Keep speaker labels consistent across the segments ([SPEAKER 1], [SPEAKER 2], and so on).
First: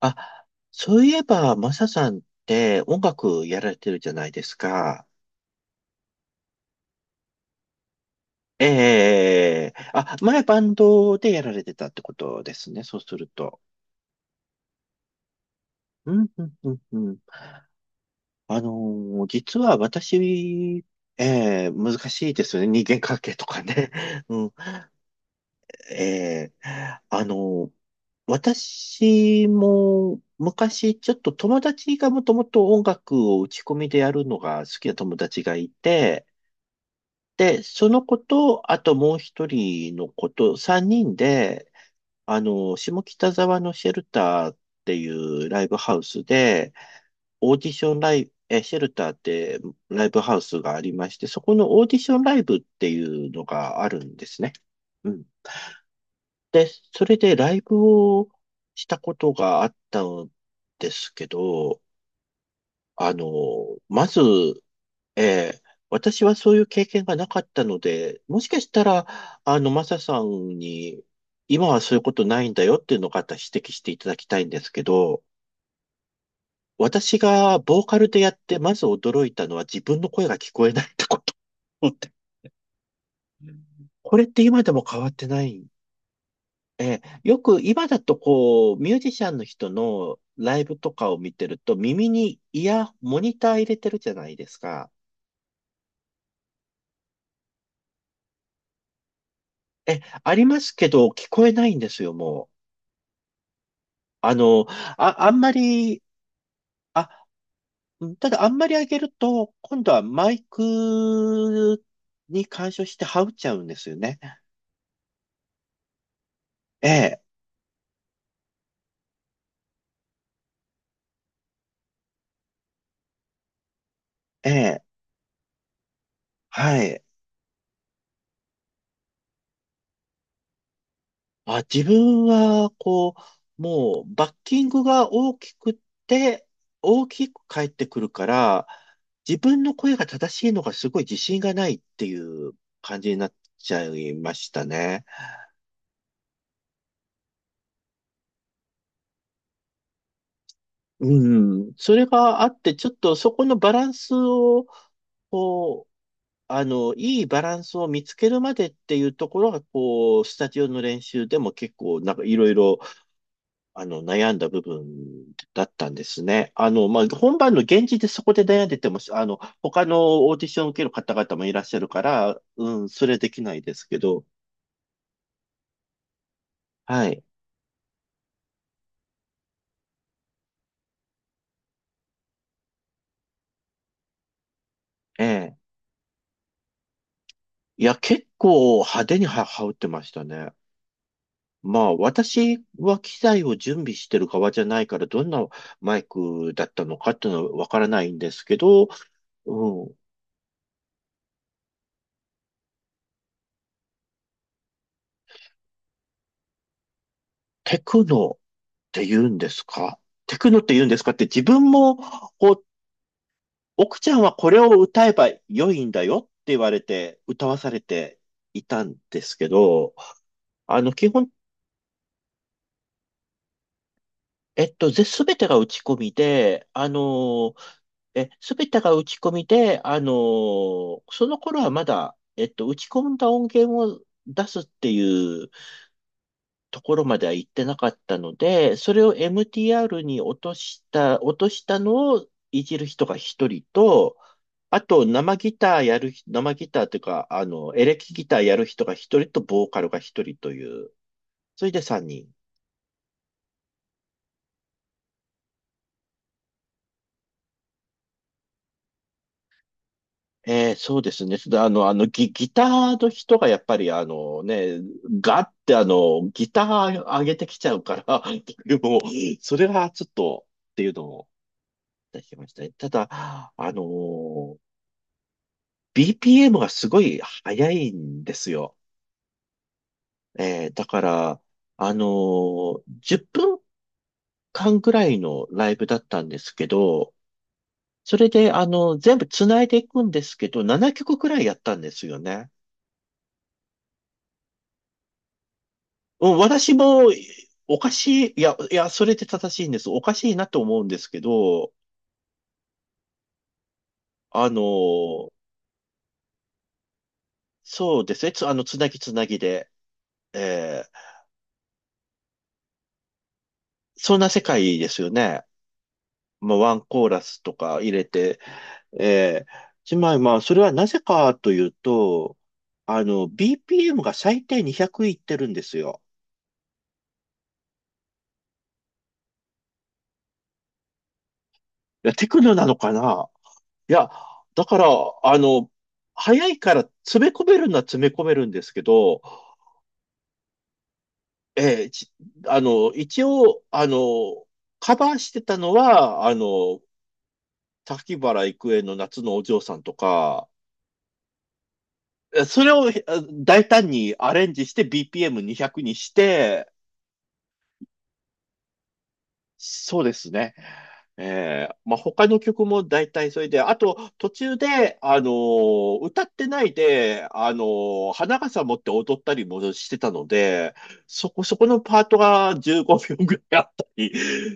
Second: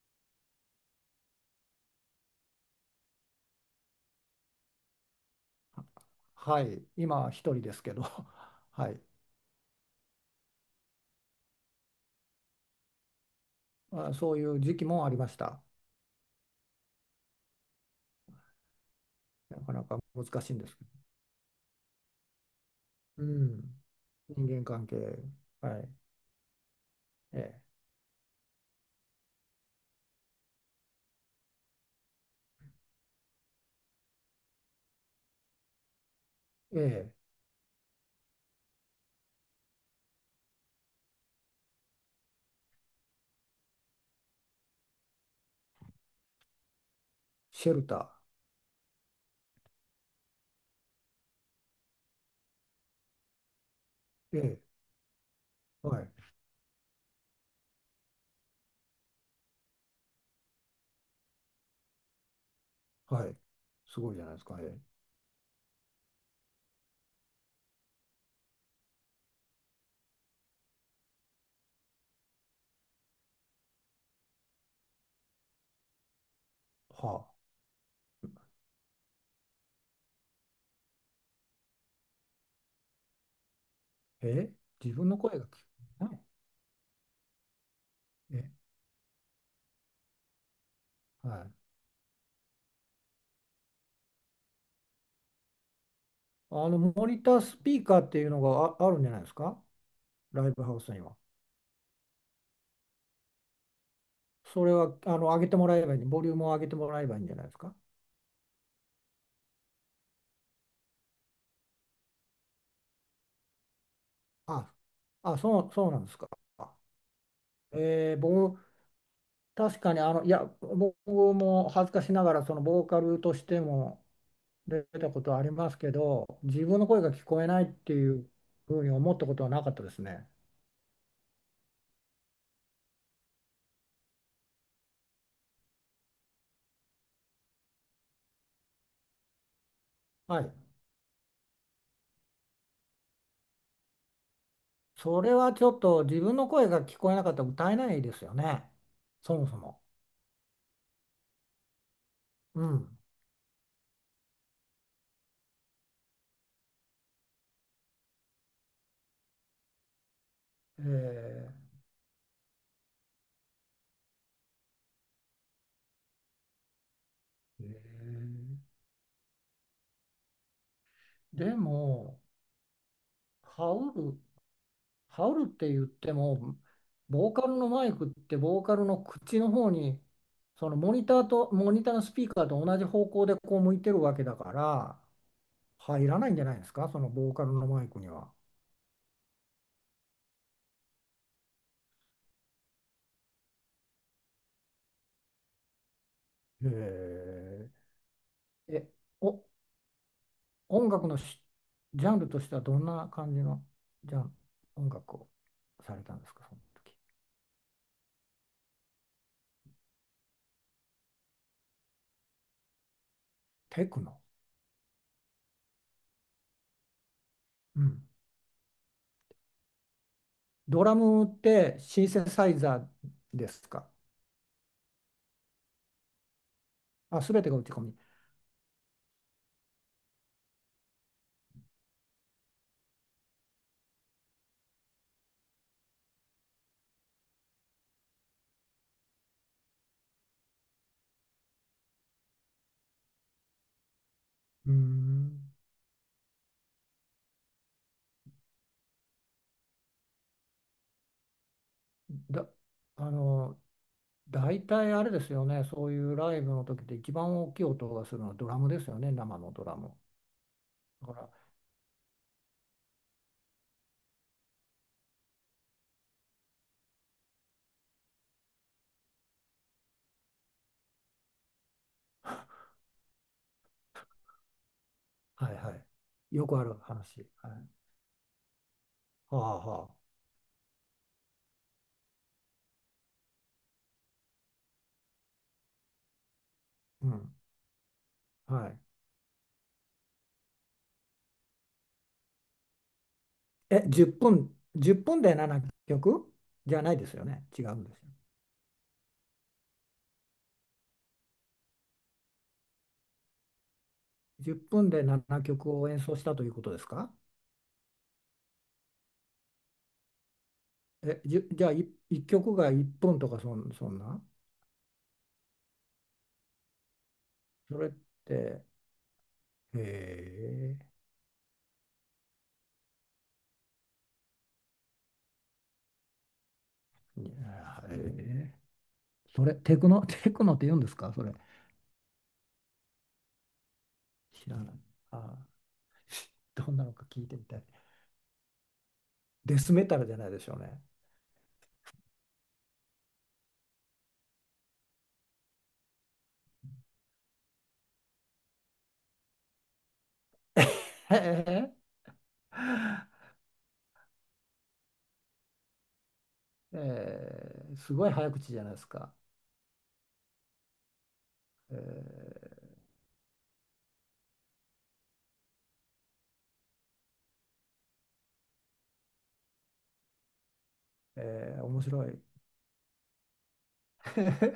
[SPEAKER 1] あ、そういえば、マサさんって音楽やられてるじゃないですか。
[SPEAKER 2] はい、今一人ですけど、はい、
[SPEAKER 1] 前バンドでやられてたってことですね。そうすると。
[SPEAKER 2] まあ、そういう時期もありました。
[SPEAKER 1] うん、うん、うん、うん。実
[SPEAKER 2] なか
[SPEAKER 1] は
[SPEAKER 2] なか難しいんです
[SPEAKER 1] 私、
[SPEAKER 2] けど、
[SPEAKER 1] ええ、難しいですよね。人間関
[SPEAKER 2] う
[SPEAKER 1] 係とか
[SPEAKER 2] ん、
[SPEAKER 1] ね。う
[SPEAKER 2] 人
[SPEAKER 1] ん。
[SPEAKER 2] 間関係、はい、
[SPEAKER 1] ええあ
[SPEAKER 2] え
[SPEAKER 1] のー私も昔ちょっと友達がもともと音楽を打ち込みでやるのが好きな友達がいて、
[SPEAKER 2] え、ええ、
[SPEAKER 1] で、その子と、あともう一人の子と、三人で、下北沢のシェルターっていうライブハウスで、オーデ
[SPEAKER 2] シ
[SPEAKER 1] ィ
[SPEAKER 2] ェ
[SPEAKER 1] シ
[SPEAKER 2] ル
[SPEAKER 1] ョンラ
[SPEAKER 2] タ
[SPEAKER 1] イブ、シェルターってライブハウスがありまして、そこのオーディションライブっていうのがあるんで
[SPEAKER 2] ー、え
[SPEAKER 1] すね。
[SPEAKER 2] え、
[SPEAKER 1] うん。
[SPEAKER 2] はい、
[SPEAKER 1] で、それでライブをしたことがあったんですけど、あの、
[SPEAKER 2] はい、す
[SPEAKER 1] ま
[SPEAKER 2] ごい
[SPEAKER 1] ず、
[SPEAKER 2] じゃないですか、ええ、
[SPEAKER 1] ええ、私はそういう経験がなかったので、もしかしたら、マサさんに、今はそういうことないんだよっていうのを方指摘していただきたいんですけど、私
[SPEAKER 2] はあ、
[SPEAKER 1] がボーカルでやって、まず驚いたのは自分の声が聞こえないってこと。これって
[SPEAKER 2] ええ、
[SPEAKER 1] 今でも
[SPEAKER 2] 自
[SPEAKER 1] 変わ
[SPEAKER 2] 分
[SPEAKER 1] っ
[SPEAKER 2] の
[SPEAKER 1] て
[SPEAKER 2] 声
[SPEAKER 1] な
[SPEAKER 2] が聞こ
[SPEAKER 1] い。
[SPEAKER 2] えない、
[SPEAKER 1] ええ、よく今だと
[SPEAKER 2] ええ、
[SPEAKER 1] こう、ミュージシャンの人のライブとかを
[SPEAKER 2] は
[SPEAKER 1] 見て
[SPEAKER 2] い、
[SPEAKER 1] ると、耳にモニター入れてるじゃないですか。
[SPEAKER 2] あのモニタースピーカーっていうのがあるんじゃないですか、
[SPEAKER 1] え、あり
[SPEAKER 2] ライ
[SPEAKER 1] ま
[SPEAKER 2] ブ
[SPEAKER 1] す
[SPEAKER 2] ハウ
[SPEAKER 1] け
[SPEAKER 2] スに
[SPEAKER 1] ど、
[SPEAKER 2] は。
[SPEAKER 1] 聞こえないんですよ、もう。あ
[SPEAKER 2] そ
[SPEAKER 1] の、
[SPEAKER 2] れはあ
[SPEAKER 1] あ、
[SPEAKER 2] の
[SPEAKER 1] あん
[SPEAKER 2] 上げ
[SPEAKER 1] ま
[SPEAKER 2] てもらえばい
[SPEAKER 1] り、
[SPEAKER 2] い、ボリュームを上げてもらえ
[SPEAKER 1] あ、
[SPEAKER 2] ばいいんじゃないですか。
[SPEAKER 1] ただあんまり上げると、今度はマイクに干渉してはっちゃうんですよね。
[SPEAKER 2] あ、あ、そうなんですか。
[SPEAKER 1] ええ、
[SPEAKER 2] 僕、確かにあの、いや、僕も恥ずかしながら、そのボーカルとしても
[SPEAKER 1] え
[SPEAKER 2] 出
[SPEAKER 1] え、
[SPEAKER 2] たことはありますけど、自分
[SPEAKER 1] は
[SPEAKER 2] の声
[SPEAKER 1] い。
[SPEAKER 2] が聞こえないっていうふうに思ったことはなかったですね。
[SPEAKER 1] あ、自分は、バッキングが大きくって、大きく返ってくるから、自分の声が正
[SPEAKER 2] は
[SPEAKER 1] しい
[SPEAKER 2] い。
[SPEAKER 1] のがすごい自信がないっていう感じになっちゃいましたね。
[SPEAKER 2] それはちょっと自分の声が聞こえなかったら歌えないですよね。そもそも。
[SPEAKER 1] うん。それがあっ
[SPEAKER 2] う
[SPEAKER 1] て、ちょっ
[SPEAKER 2] ん。
[SPEAKER 1] とそこのバランスを、こあの、いいバランスを見つけるまでっていうところが、スタジオの
[SPEAKER 2] え
[SPEAKER 1] 練習でも
[SPEAKER 2] ー
[SPEAKER 1] 結構、なんかいろいろ、悩んだ部分だったんですね。まあ、本番の
[SPEAKER 2] え
[SPEAKER 1] 現地でそ
[SPEAKER 2] ー
[SPEAKER 1] こで悩んでても、他のオーディションを受ける方々もい
[SPEAKER 2] で
[SPEAKER 1] らっしゃるか
[SPEAKER 2] も、
[SPEAKER 1] ら、うん、それできない
[SPEAKER 2] ハ
[SPEAKER 1] です
[SPEAKER 2] ウ
[SPEAKER 1] け
[SPEAKER 2] ル、
[SPEAKER 1] ど、
[SPEAKER 2] ハウルって言っても、
[SPEAKER 1] はい、
[SPEAKER 2] ボーカルのマイクってボーカルの口の方に、そのモニターと、モニターのスピーカーと同じ方向でこう向いてるわけだから、
[SPEAKER 1] ええ。
[SPEAKER 2] 入らないんじゃないですか、そのボーカルのマ
[SPEAKER 1] い
[SPEAKER 2] イ
[SPEAKER 1] や、
[SPEAKER 2] クに
[SPEAKER 1] 結
[SPEAKER 2] は。
[SPEAKER 1] 構派手には羽織ってましたね。まあ、私は機材を準備してる側じゃないから、どんなマイクだ
[SPEAKER 2] へ
[SPEAKER 1] ったのかっていうのはわ
[SPEAKER 2] え。
[SPEAKER 1] からないんですけ
[SPEAKER 2] え、
[SPEAKER 1] ど、
[SPEAKER 2] お、
[SPEAKER 1] うん。
[SPEAKER 2] 音楽のジャンルとしてはどんな感じのジャン、音楽をされたんですか、その時。
[SPEAKER 1] テクノって言うんですかテクノって言うんですかって自分も、こう、
[SPEAKER 2] テ
[SPEAKER 1] 奥
[SPEAKER 2] ク
[SPEAKER 1] ちゃ
[SPEAKER 2] ノ。
[SPEAKER 1] んはこれを歌えば良いんだよって言われて、歌わされ
[SPEAKER 2] うん。
[SPEAKER 1] ていたんですけど、
[SPEAKER 2] ドラ
[SPEAKER 1] 基
[SPEAKER 2] ムっ
[SPEAKER 1] 本、
[SPEAKER 2] てシンセサイザーですか。
[SPEAKER 1] すべてが打ち込みで、あ
[SPEAKER 2] あ、すべて
[SPEAKER 1] の、
[SPEAKER 2] が打ち込み。
[SPEAKER 1] え、すべてが打ち込みで、その頃はまだ、打ち込んだ音源を出すっていうところまでは行ってなかったので、それを MTR に落としたのをいじる人が一人と、
[SPEAKER 2] うー
[SPEAKER 1] あと
[SPEAKER 2] ん。
[SPEAKER 1] 生ギターというか、エレキギターやる人が一人と、ボーカルが一人という、それで三人。
[SPEAKER 2] だ、あの、大体あれですよね、そういうライブの時で一番大きい音がするのはドラムですよね、生のドラム。
[SPEAKER 1] そうで
[SPEAKER 2] だ
[SPEAKER 1] すね。
[SPEAKER 2] か
[SPEAKER 1] それでギターの人がやっぱりガってギター上げてきちゃうから、でも、それはちょっとっていうのも、出しきましたね。ただ、あのー
[SPEAKER 2] ら、はいはい。よく
[SPEAKER 1] BPM
[SPEAKER 2] あ
[SPEAKER 1] が
[SPEAKER 2] る
[SPEAKER 1] すごい
[SPEAKER 2] 話。は
[SPEAKER 1] 速
[SPEAKER 2] い、
[SPEAKER 1] いんですよ。
[SPEAKER 2] はあはあ。
[SPEAKER 1] だから、10分間ぐらいのライブだったんですけ
[SPEAKER 2] う
[SPEAKER 1] ど、
[SPEAKER 2] ん。
[SPEAKER 1] それで、
[SPEAKER 2] はい。
[SPEAKER 1] 全部繋いでいくんですけど、7曲くらいやったんですよね。
[SPEAKER 2] え、10分、1分で7
[SPEAKER 1] う
[SPEAKER 2] 曲
[SPEAKER 1] ん、私
[SPEAKER 2] じゃない
[SPEAKER 1] も、
[SPEAKER 2] ですよね。違う
[SPEAKER 1] お
[SPEAKER 2] ん
[SPEAKER 1] か
[SPEAKER 2] ですよ。
[SPEAKER 1] しい、いや、いや、それで正しいんです。おかしいなと思うんですけど、あ
[SPEAKER 2] 10
[SPEAKER 1] の
[SPEAKER 2] 分で
[SPEAKER 1] ー
[SPEAKER 2] 7曲を演奏したということですか。
[SPEAKER 1] そうですね。つ、あの、つなぎつなぎで、えー
[SPEAKER 2] え、じゃあ1、一曲が1分とかそん
[SPEAKER 1] そん
[SPEAKER 2] な
[SPEAKER 1] な世界ですよね。まあ、ワンコーラスと
[SPEAKER 2] そ
[SPEAKER 1] か
[SPEAKER 2] れっ
[SPEAKER 1] 入れて、
[SPEAKER 2] て、
[SPEAKER 1] ええ
[SPEAKER 2] へ
[SPEAKER 1] つまりまあ、それは
[SPEAKER 2] え、
[SPEAKER 1] なぜかというと、BPM が最低200いってるんですよ。
[SPEAKER 2] いやへえ。それ、テクノ、テクノって言うんですか、それ。
[SPEAKER 1] いや、テクノなのかな、いや、
[SPEAKER 2] 知ら
[SPEAKER 1] だ
[SPEAKER 2] ない。
[SPEAKER 1] から、
[SPEAKER 2] あ
[SPEAKER 1] あ
[SPEAKER 2] あ、
[SPEAKER 1] の、早 い
[SPEAKER 2] ど
[SPEAKER 1] か
[SPEAKER 2] ん
[SPEAKER 1] ら
[SPEAKER 2] なのか聞
[SPEAKER 1] 詰
[SPEAKER 2] い
[SPEAKER 1] め
[SPEAKER 2] て
[SPEAKER 1] 込
[SPEAKER 2] み
[SPEAKER 1] め
[SPEAKER 2] たい。
[SPEAKER 1] るのは詰め込めるんですけど、
[SPEAKER 2] デスメタルじゃないでしょうね。
[SPEAKER 1] ええち一応、カバーしてたのは、滝原郁恵の夏のお嬢さんとか、
[SPEAKER 2] へえ
[SPEAKER 1] それを大胆にアレンジして BPM200 にひゃくにして、
[SPEAKER 2] え。 ーすごい早口じゃないですか。
[SPEAKER 1] そうですね。
[SPEAKER 2] え
[SPEAKER 1] まあ、他の曲も
[SPEAKER 2] ー
[SPEAKER 1] 大体それで、あと途中で、歌ってないで、花笠持って踊ったりもしてたので、そこの
[SPEAKER 2] 面
[SPEAKER 1] パ
[SPEAKER 2] 白
[SPEAKER 1] ート
[SPEAKER 2] い。
[SPEAKER 1] が15秒ぐらいあったり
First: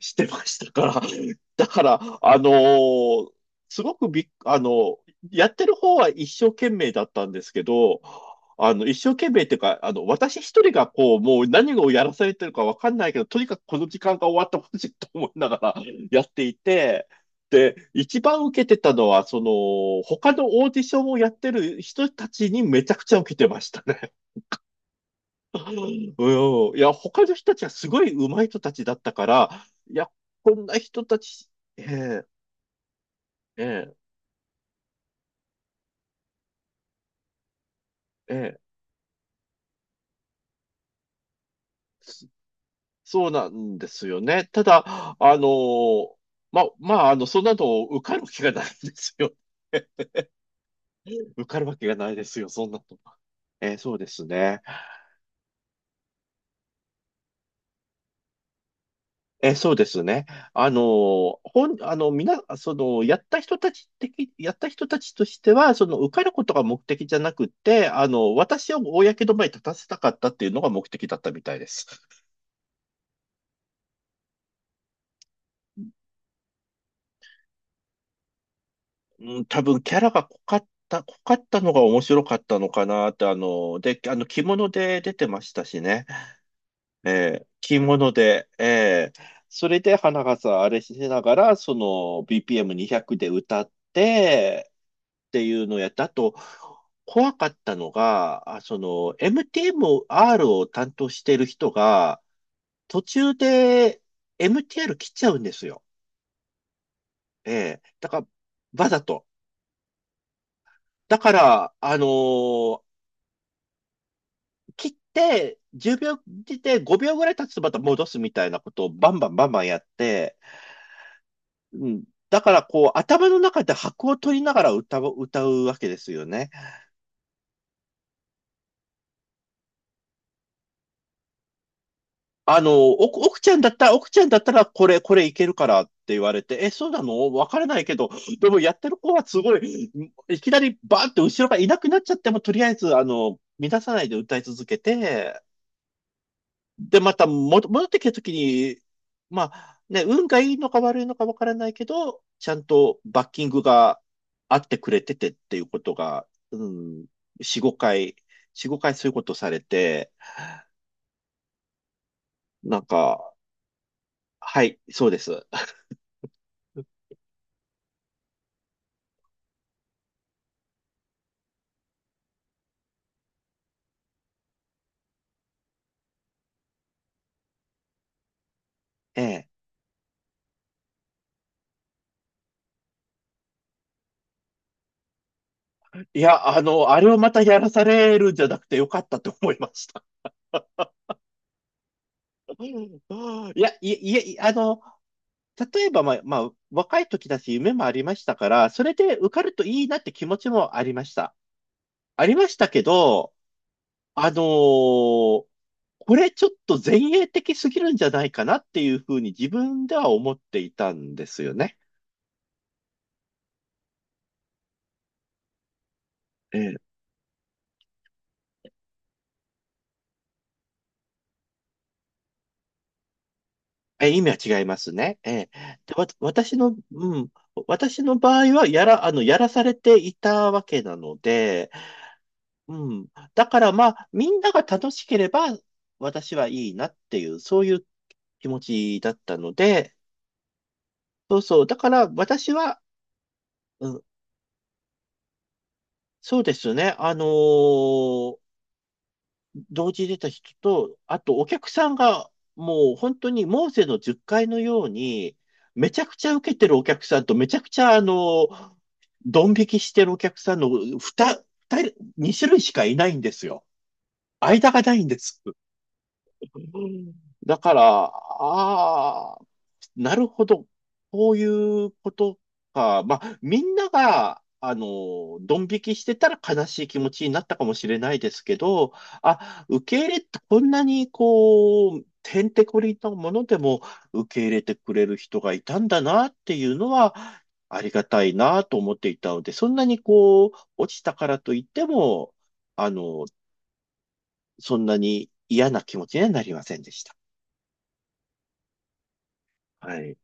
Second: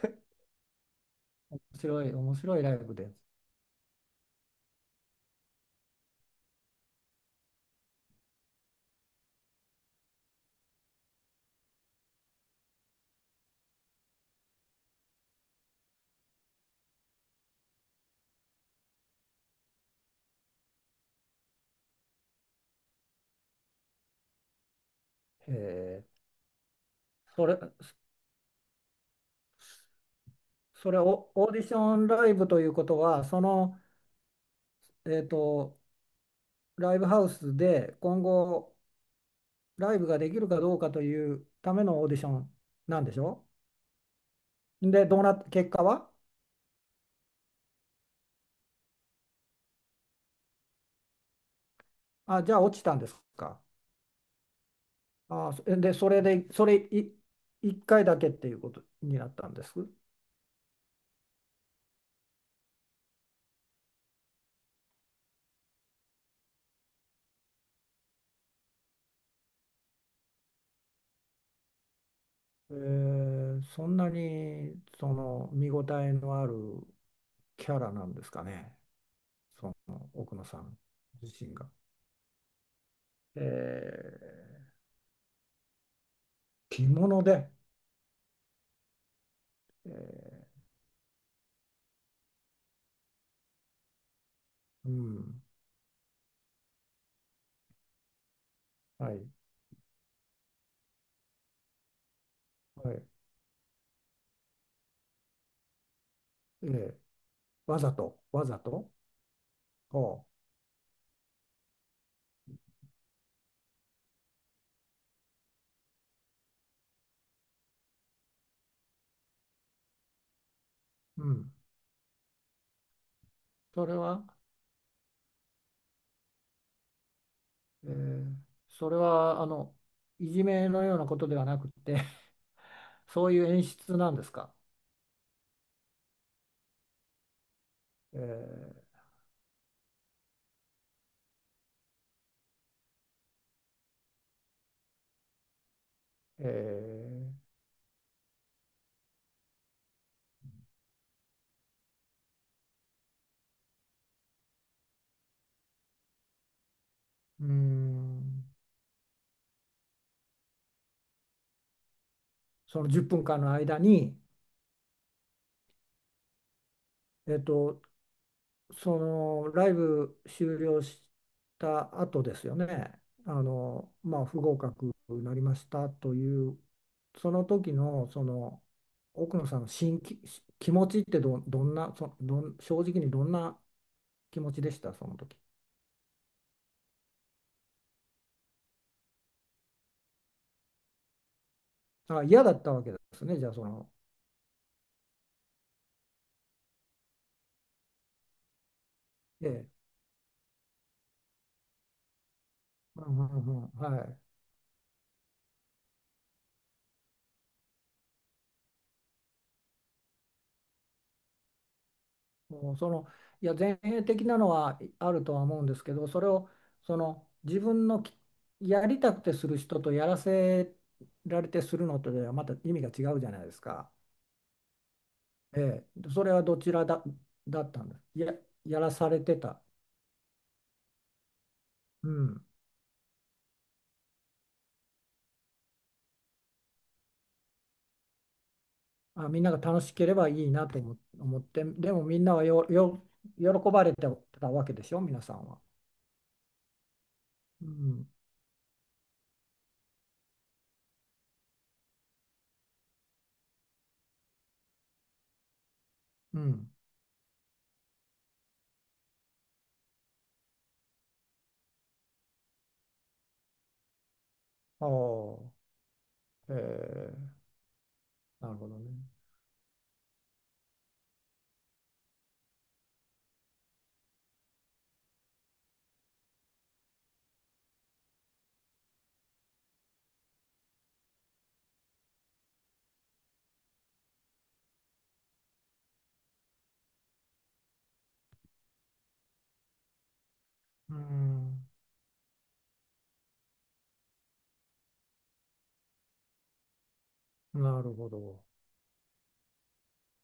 [SPEAKER 1] してましたから、
[SPEAKER 2] 面
[SPEAKER 1] だから、
[SPEAKER 2] 白い、面
[SPEAKER 1] あの
[SPEAKER 2] 白いライブです。
[SPEAKER 1] ーすごくびっ、あのやってる方は一生懸命だったんですけど、一生懸命っていうか、私一人が何をやらされてるかわかんないけど、とにかくこの時間が終わってほしいと思いながら やっていて、で、一番受けてたのは、他のオーディションをやってる人たちにめちゃくちゃ受けてましたね。
[SPEAKER 2] えー
[SPEAKER 1] うん。いや、他の
[SPEAKER 2] そ
[SPEAKER 1] 人た
[SPEAKER 2] れ、
[SPEAKER 1] ちはすごい上手い人たちだったから、いや、こんな
[SPEAKER 2] それ
[SPEAKER 1] 人た
[SPEAKER 2] をオ
[SPEAKER 1] ち、
[SPEAKER 2] ーディシ
[SPEAKER 1] え
[SPEAKER 2] ョン
[SPEAKER 1] え
[SPEAKER 2] ライブということは、その、
[SPEAKER 1] ええ
[SPEAKER 2] えーと、ライブハウスで今
[SPEAKER 1] え
[SPEAKER 2] 後ライブができるかどうかというためのオーディシ
[SPEAKER 1] え、
[SPEAKER 2] ョンなんでし
[SPEAKER 1] そう
[SPEAKER 2] ょ。
[SPEAKER 1] なんですよね。た
[SPEAKER 2] で、
[SPEAKER 1] だ、
[SPEAKER 2] どうな
[SPEAKER 1] あ
[SPEAKER 2] っ、結果は。
[SPEAKER 1] の、まあ、そんなの受かる気がないんですよ。受かるわけがないです
[SPEAKER 2] あ、
[SPEAKER 1] よ、
[SPEAKER 2] じゃあ
[SPEAKER 1] そん
[SPEAKER 2] 落
[SPEAKER 1] な
[SPEAKER 2] ち
[SPEAKER 1] の。
[SPEAKER 2] たんですか。
[SPEAKER 1] そうですね。
[SPEAKER 2] あ、それで、それい1回だけっていうことになったんで
[SPEAKER 1] そ
[SPEAKER 2] す。
[SPEAKER 1] うですね。あの、本、あの、みな、その、やった人たちとしては、受かることが目的じゃなくて、私を公の場に立たせたかったっていうのが目的だったみたいです。
[SPEAKER 2] えーそんなにその見応えのあるキャラなんですかね、
[SPEAKER 1] うん、多
[SPEAKER 2] そ
[SPEAKER 1] 分キャラ
[SPEAKER 2] の
[SPEAKER 1] が
[SPEAKER 2] 奥野さん
[SPEAKER 1] 濃か
[SPEAKER 2] 自
[SPEAKER 1] っ
[SPEAKER 2] 身
[SPEAKER 1] た
[SPEAKER 2] が。
[SPEAKER 1] のが面白かったのかなって、あ
[SPEAKER 2] え
[SPEAKER 1] の、で、あの、着物
[SPEAKER 2] ー
[SPEAKER 1] で出てましたしね。
[SPEAKER 2] 着物で、
[SPEAKER 1] 着物で、それで花がさ
[SPEAKER 2] え
[SPEAKER 1] ん、あれしながら、その BPM200 で歌って、
[SPEAKER 2] う
[SPEAKER 1] っ
[SPEAKER 2] ん、
[SPEAKER 1] ていうのをやった。あと、怖かったのが、
[SPEAKER 2] はい、
[SPEAKER 1] MTMR を担当している人が、
[SPEAKER 2] は
[SPEAKER 1] 途
[SPEAKER 2] い、
[SPEAKER 1] 中で MTR 切っちゃうんですよ。
[SPEAKER 2] えー
[SPEAKER 1] え
[SPEAKER 2] わ
[SPEAKER 1] え。
[SPEAKER 2] ざ
[SPEAKER 1] だ
[SPEAKER 2] と、
[SPEAKER 1] から、
[SPEAKER 2] わざ
[SPEAKER 1] わ
[SPEAKER 2] と、
[SPEAKER 1] ざと。
[SPEAKER 2] ほ
[SPEAKER 1] だから、切って、10秒切って5秒ぐらい経つとまた戻すみたいなことをバンバンバンバンやって、
[SPEAKER 2] う、うん、
[SPEAKER 1] うん、だからこう頭の中で
[SPEAKER 2] それ
[SPEAKER 1] 拍を
[SPEAKER 2] は
[SPEAKER 1] 取りながら歌うわけですよね。
[SPEAKER 2] えーあのいじめのようなことではなくて、 そういう演出
[SPEAKER 1] 奥
[SPEAKER 2] なん
[SPEAKER 1] ち
[SPEAKER 2] で
[SPEAKER 1] ゃん
[SPEAKER 2] す
[SPEAKER 1] だった
[SPEAKER 2] か。
[SPEAKER 1] らこれいけるからって言われて、え、そうなのわからないけど、
[SPEAKER 2] え
[SPEAKER 1] でもや
[SPEAKER 2] ー
[SPEAKER 1] ってる子はすごい、いきなりバーンって後ろがいなくなっちゃっても、とりあえず、乱さないで歌い続けて、で、ま
[SPEAKER 2] え
[SPEAKER 1] たも戻ってきたときに、まあ、ね、運がいいのか悪いのかわからないけど、ちゃんとバッキングがあってくれててっていうことが、うん、4、
[SPEAKER 2] ーうー
[SPEAKER 1] 5回、
[SPEAKER 2] ん
[SPEAKER 1] 4、5回そういうことされて、な
[SPEAKER 2] そ
[SPEAKER 1] ん
[SPEAKER 2] の10分
[SPEAKER 1] か、
[SPEAKER 2] 間の間に、
[SPEAKER 1] はい、そうです。
[SPEAKER 2] えっと、そのライブ終了した後ですよね。あの、まあ、不合格になりましたというその時のその
[SPEAKER 1] え
[SPEAKER 2] 奥野
[SPEAKER 1] え。
[SPEAKER 2] さんの気持ちってどんなそどん正直にどんな気持ちでした、その時。
[SPEAKER 1] いや、あれをまたやらされるんじゃなくてよかったと思いました。
[SPEAKER 2] あ、嫌だったわけですね、じゃ あ
[SPEAKER 1] い
[SPEAKER 2] そ
[SPEAKER 1] や、い
[SPEAKER 2] の。
[SPEAKER 1] や、いや、例えば、まあ、若い時だし夢もありましたから、それで受か
[SPEAKER 2] え
[SPEAKER 1] ると
[SPEAKER 2] え。
[SPEAKER 1] いいなって気持ちもありました。ありましたけ
[SPEAKER 2] うん
[SPEAKER 1] ど、
[SPEAKER 2] うんうん、はい。
[SPEAKER 1] あのーこれちょっと前衛的すぎるんじゃないかなっていうふうに自分では思っていたんですよね。
[SPEAKER 2] もうその、いや、前衛的なのはあるとは思うんですけど、それを、
[SPEAKER 1] ええ、
[SPEAKER 2] その、自分のやりたくてする人とやらせられてするのとではまた意味が違うじゃないですか。
[SPEAKER 1] 意味は違いますね。ええ、
[SPEAKER 2] え
[SPEAKER 1] で、わ、
[SPEAKER 2] え。それは
[SPEAKER 1] 私
[SPEAKER 2] どち
[SPEAKER 1] の、
[SPEAKER 2] らだ、
[SPEAKER 1] うん、
[SPEAKER 2] だったんです。
[SPEAKER 1] 私の
[SPEAKER 2] や、
[SPEAKER 1] 場合は
[SPEAKER 2] やらされて
[SPEAKER 1] やらさ
[SPEAKER 2] た。
[SPEAKER 1] れていたわけなので、
[SPEAKER 2] うん。
[SPEAKER 1] うん、だからまあ、みんなが楽しければ私はいいなっていう、そういう気持ちだっ
[SPEAKER 2] あ、
[SPEAKER 1] た
[SPEAKER 2] みんな
[SPEAKER 1] の
[SPEAKER 2] が楽
[SPEAKER 1] で、
[SPEAKER 2] しければいいなと思
[SPEAKER 1] そ
[SPEAKER 2] 思
[SPEAKER 1] う
[SPEAKER 2] っ
[SPEAKER 1] そ
[SPEAKER 2] て、
[SPEAKER 1] う、だか
[SPEAKER 2] でも
[SPEAKER 1] ら
[SPEAKER 2] みんなは
[SPEAKER 1] 私は、
[SPEAKER 2] 喜ば
[SPEAKER 1] う
[SPEAKER 2] れ
[SPEAKER 1] ん、
[SPEAKER 2] てたわけでしょ、皆さんは。
[SPEAKER 1] そうですね、
[SPEAKER 2] うん。
[SPEAKER 1] 同時に出た人と、あとお客さんがもう本当にモーセの10回のように、めちゃくちゃ
[SPEAKER 2] う
[SPEAKER 1] 受けて
[SPEAKER 2] ん。
[SPEAKER 1] るお客さんと、めちゃくちゃドン引きしてるお客さんの2、二人、二種類しかいないんですよ。間が
[SPEAKER 2] あ
[SPEAKER 1] ないんです。
[SPEAKER 2] あ。ええ、
[SPEAKER 1] だから、
[SPEAKER 2] なるほ
[SPEAKER 1] あ
[SPEAKER 2] どね。
[SPEAKER 1] あ、なるほど。こういうことか。まあ、みんなが、ドン引きしてたら悲しい気持ちになったかもしれないですけど、あ、受け入れってこんなにてんてこりんなものでも受け入れてくれる人がいたんだなっていうのは、ありがたいなと思っていたので、そんなに落
[SPEAKER 2] う
[SPEAKER 1] ちたからといっ
[SPEAKER 2] ん、
[SPEAKER 1] ても、あの、そんなに嫌な気持ちにはなりませんでした。
[SPEAKER 2] なるほど。
[SPEAKER 1] はい。